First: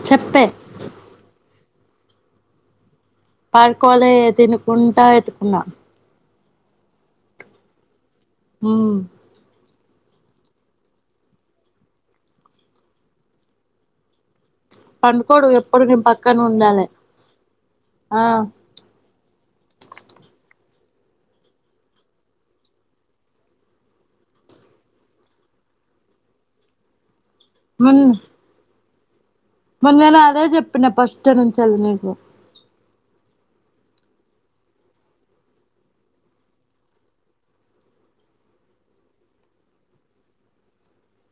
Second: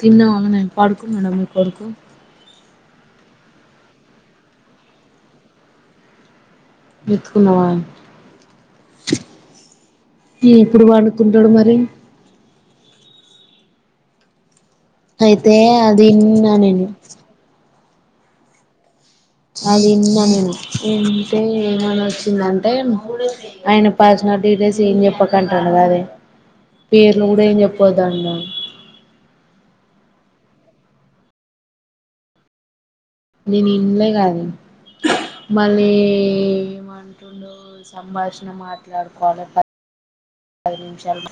తిన్న చెప్పే వాన్నా పడుకునాడా మీ కొడుకు పార్కుకోలే తినుకుంటా ఎతుకున్నా ఎత్తుకున్నావా ఊ ఇ ఎప్పుడు వండుకుంటాడు మరి పండుకోడు అయితే ఎప్పుడు నేను అది పక్కన ఇన్నా ఉండాలి నేను ఆ అది ఇన్న నేను ఏమంటే ఏమని వచ్చిందంటే ఆయన పర్సనల్ డీటెయిల్స్ ఏం చెప్పకంటడు కాదే పేరు పేర్లు కూడా ఏం చెప్పద్దు అంట మరీ నేను అదే చెప్పిన ఫస్ట్ నుంచి నీకు నేను ఇంలే కాదే మళ్ళీ ఏమంటుండు సంభాషణ మాట్లాడుకోవాలి పది నిమిషాలు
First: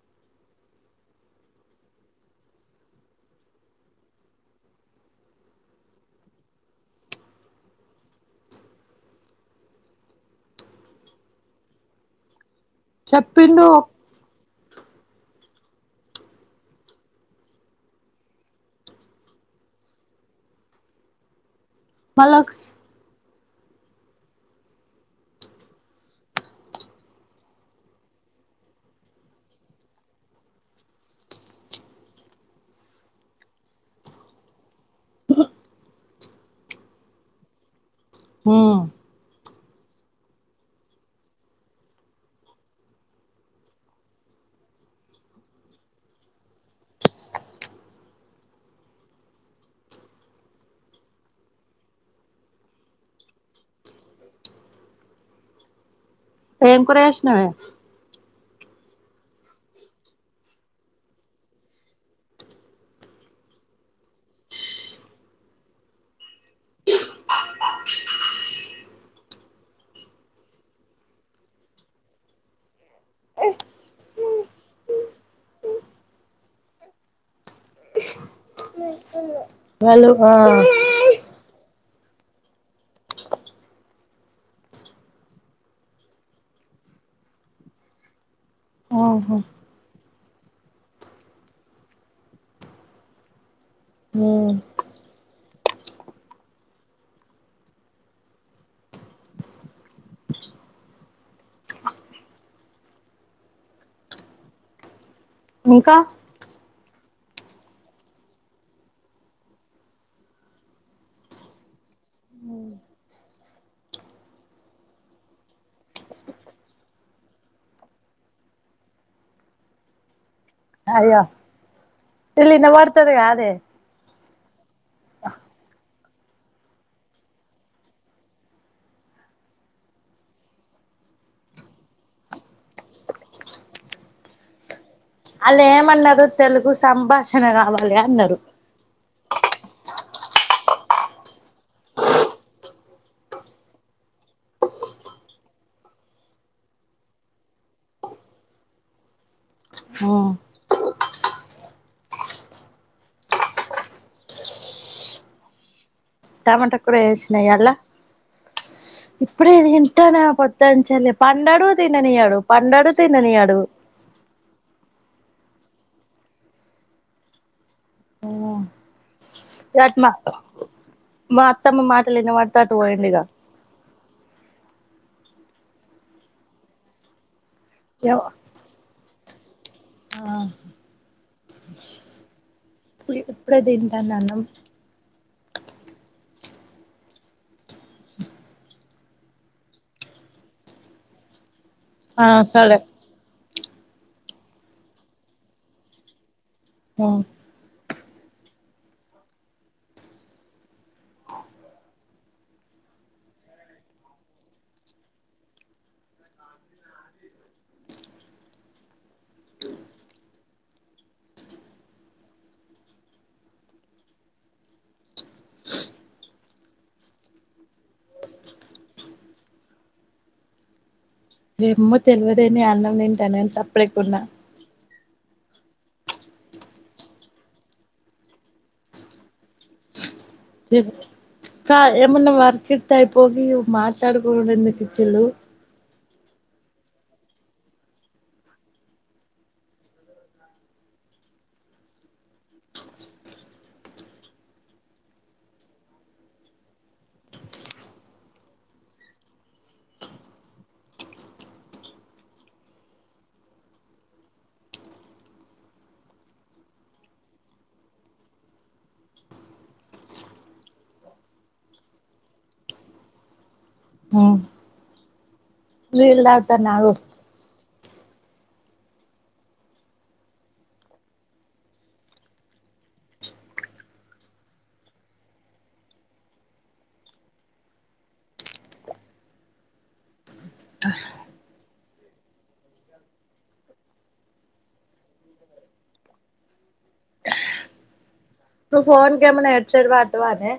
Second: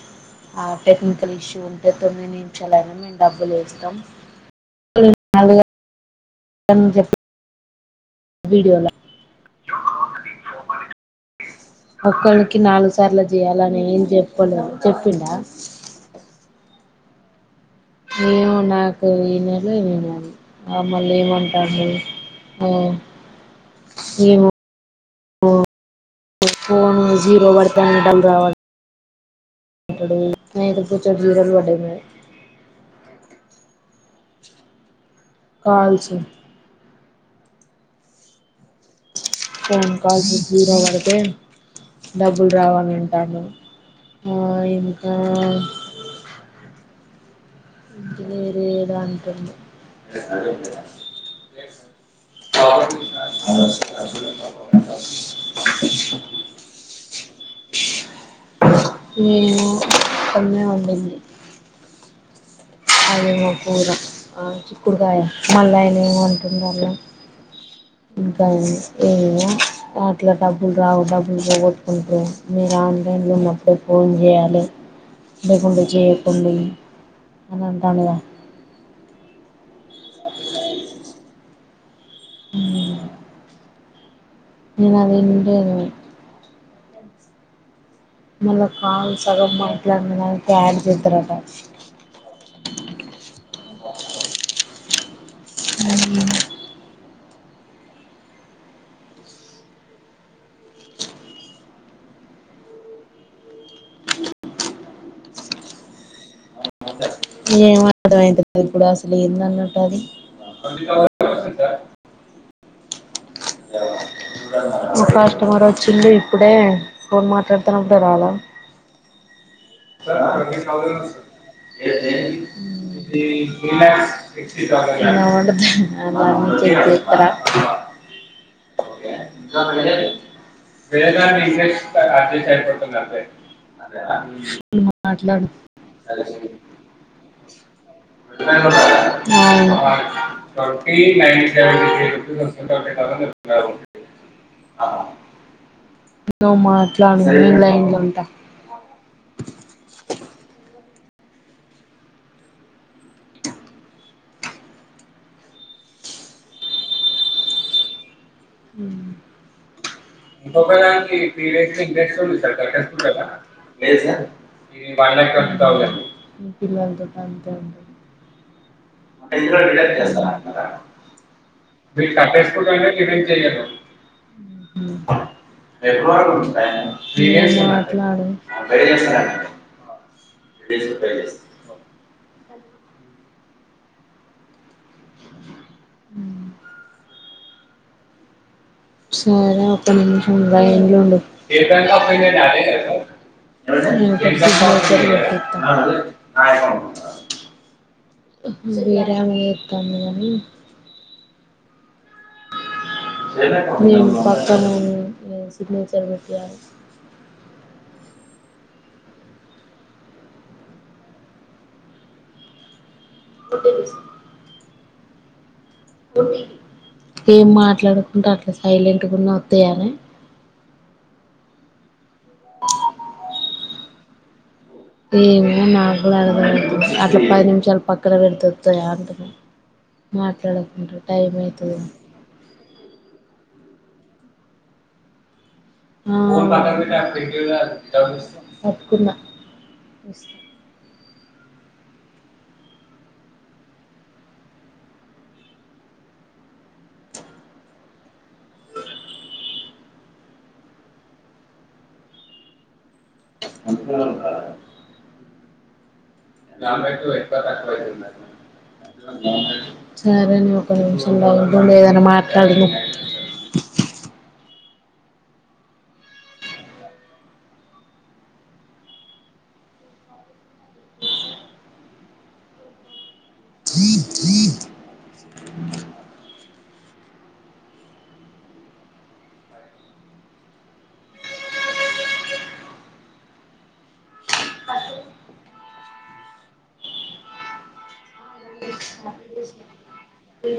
ఆ టెక్నికల్ ఇష్యూ ఉంటే తొమ్మిది నిమిషాలయినా మేము డబ్బులు వేస్తాం అని చెప్పి వీడియోల కి నాలుగు సార్లు చెప్పిండు చేయాలని ఏం చెప్పలే చెప్పిండా నేను నాకు ఈ నెల వినను ఆ మళ్ళీ ఏమంట మళ్ళా ఏమంటాండు ఓ ఏవో ఫోను కాల్స్ జీరో పడితే డబ్బులు రావు అంటాండు మరి కాల్స్ హ ఫోన్ కాల్స్ జీరో పడితే డబ్బులు రావాని అంటాండు ఇంకా [unintelligible] ఏం కూర చేసినవే నేను కొన్నే వండింది అదేమో కూర ఆ చిక్కుడుకాయ మళ్ళీ ఆయన ఏమో అంటుండు అలా ఇంకా ఏమమో అట్లా డబ్బులు రావు డబ్బులు పోగొట్టుకుంటారు మీరు ఆన్లైన్లో ఉన్నప్పుడే ఫోన్ చేయాలి లేకుండా చేయకుండా అని అంటాండుగా వాళ్లు ఆ అ నేను అదింటేను మల్ల కాల్స్ ఆహా సగం మాట్ల మా నాయన క్యారీ తెస్తాడట ఉమ్ ఊహు ఇంకా ఏం అర్థమైంది అబ్బా ఇప్పుడు అసలు ఏంది నన్ను అంటాది మా కస్టమర్ వచ్చింది ఇప్పుడే ఫోన్ మాట్లాడుతున్నప్పుడే రాల్లా అయ్యో వీళ్ళు వినబడుతది కాదే ర అంట అలా అన్ని చేయకు ఇక్కడ వేదన్ని ఇ అ అయిపడుతున్నారు అే వాళ్ళు ఏమన్నారు తెలుగు సంభాషణ కావాలి అన్నారు అవును నువ్ మాట్లాడు నేన్ లైన్ల ఉంటా ఉమ్ టమాట కూర చేసిన ఈయల ఉమ్. ఇప్పుడే తంటానా పొద్ద ఇంకొక నుంచేల్లి దానికి త్రీ పండడు డేస్ ఇంట్రెస్ట్ ఉంది తిననీయడు సార్ పండడు తిననీయడు ఇ పిల్లల తోటి అంతే ఉంటది ఇగట్ మా మా అత్తమ్మ మాటలినవడితె అటు పోయిండిగా మ్ [unintelligible] మాట్లాడు ఆ డేస్ పే చేస్తారు ఇప్పుడే తింటాన్న అన్నం సరే ఒక్క నిమిషం లైన్ల ఉండు ఏ ఆ బకప్పైననాే అ సరే [unintelligible] [inaudible] ఆయ [inaudible] విరామమే అత్తంది కానీ నేను పక్కన ఉం నేను సిగ్నేచర్ పెట్టియ్యాలే [inaudible] ఏం మాట్లాడుకుంట అట్ల సైలెంట్ గున్న అత్తయనే ఏమ్మో తెల్వదే నేన్ అన్నం తింటన సప్పుడుజెక డుల్ల ఏమో నాకుడ అదికడ తెల్వదు అట్ల పది నిమిషాలు పక్కన పెడుతె ఒత్తయ అంటున్న కాదు ఏమన్న వర్కిత్తే అయిపోవు గి మా ట్లాడుకునుడు ఎందుకు ఇచ్చిళ్ళు ఆ ఒప్పుకున్న ఇస్తా [unintelligible] సరేనే ఒక్కనిమిషం లైన్లుండు ఏదన్న మాట్లాడుదాం నీళ్ తాగుతన్న ఆగు నువ్ ఫోన్ కేమన్న హెడ్సట్ వాడ్తావానే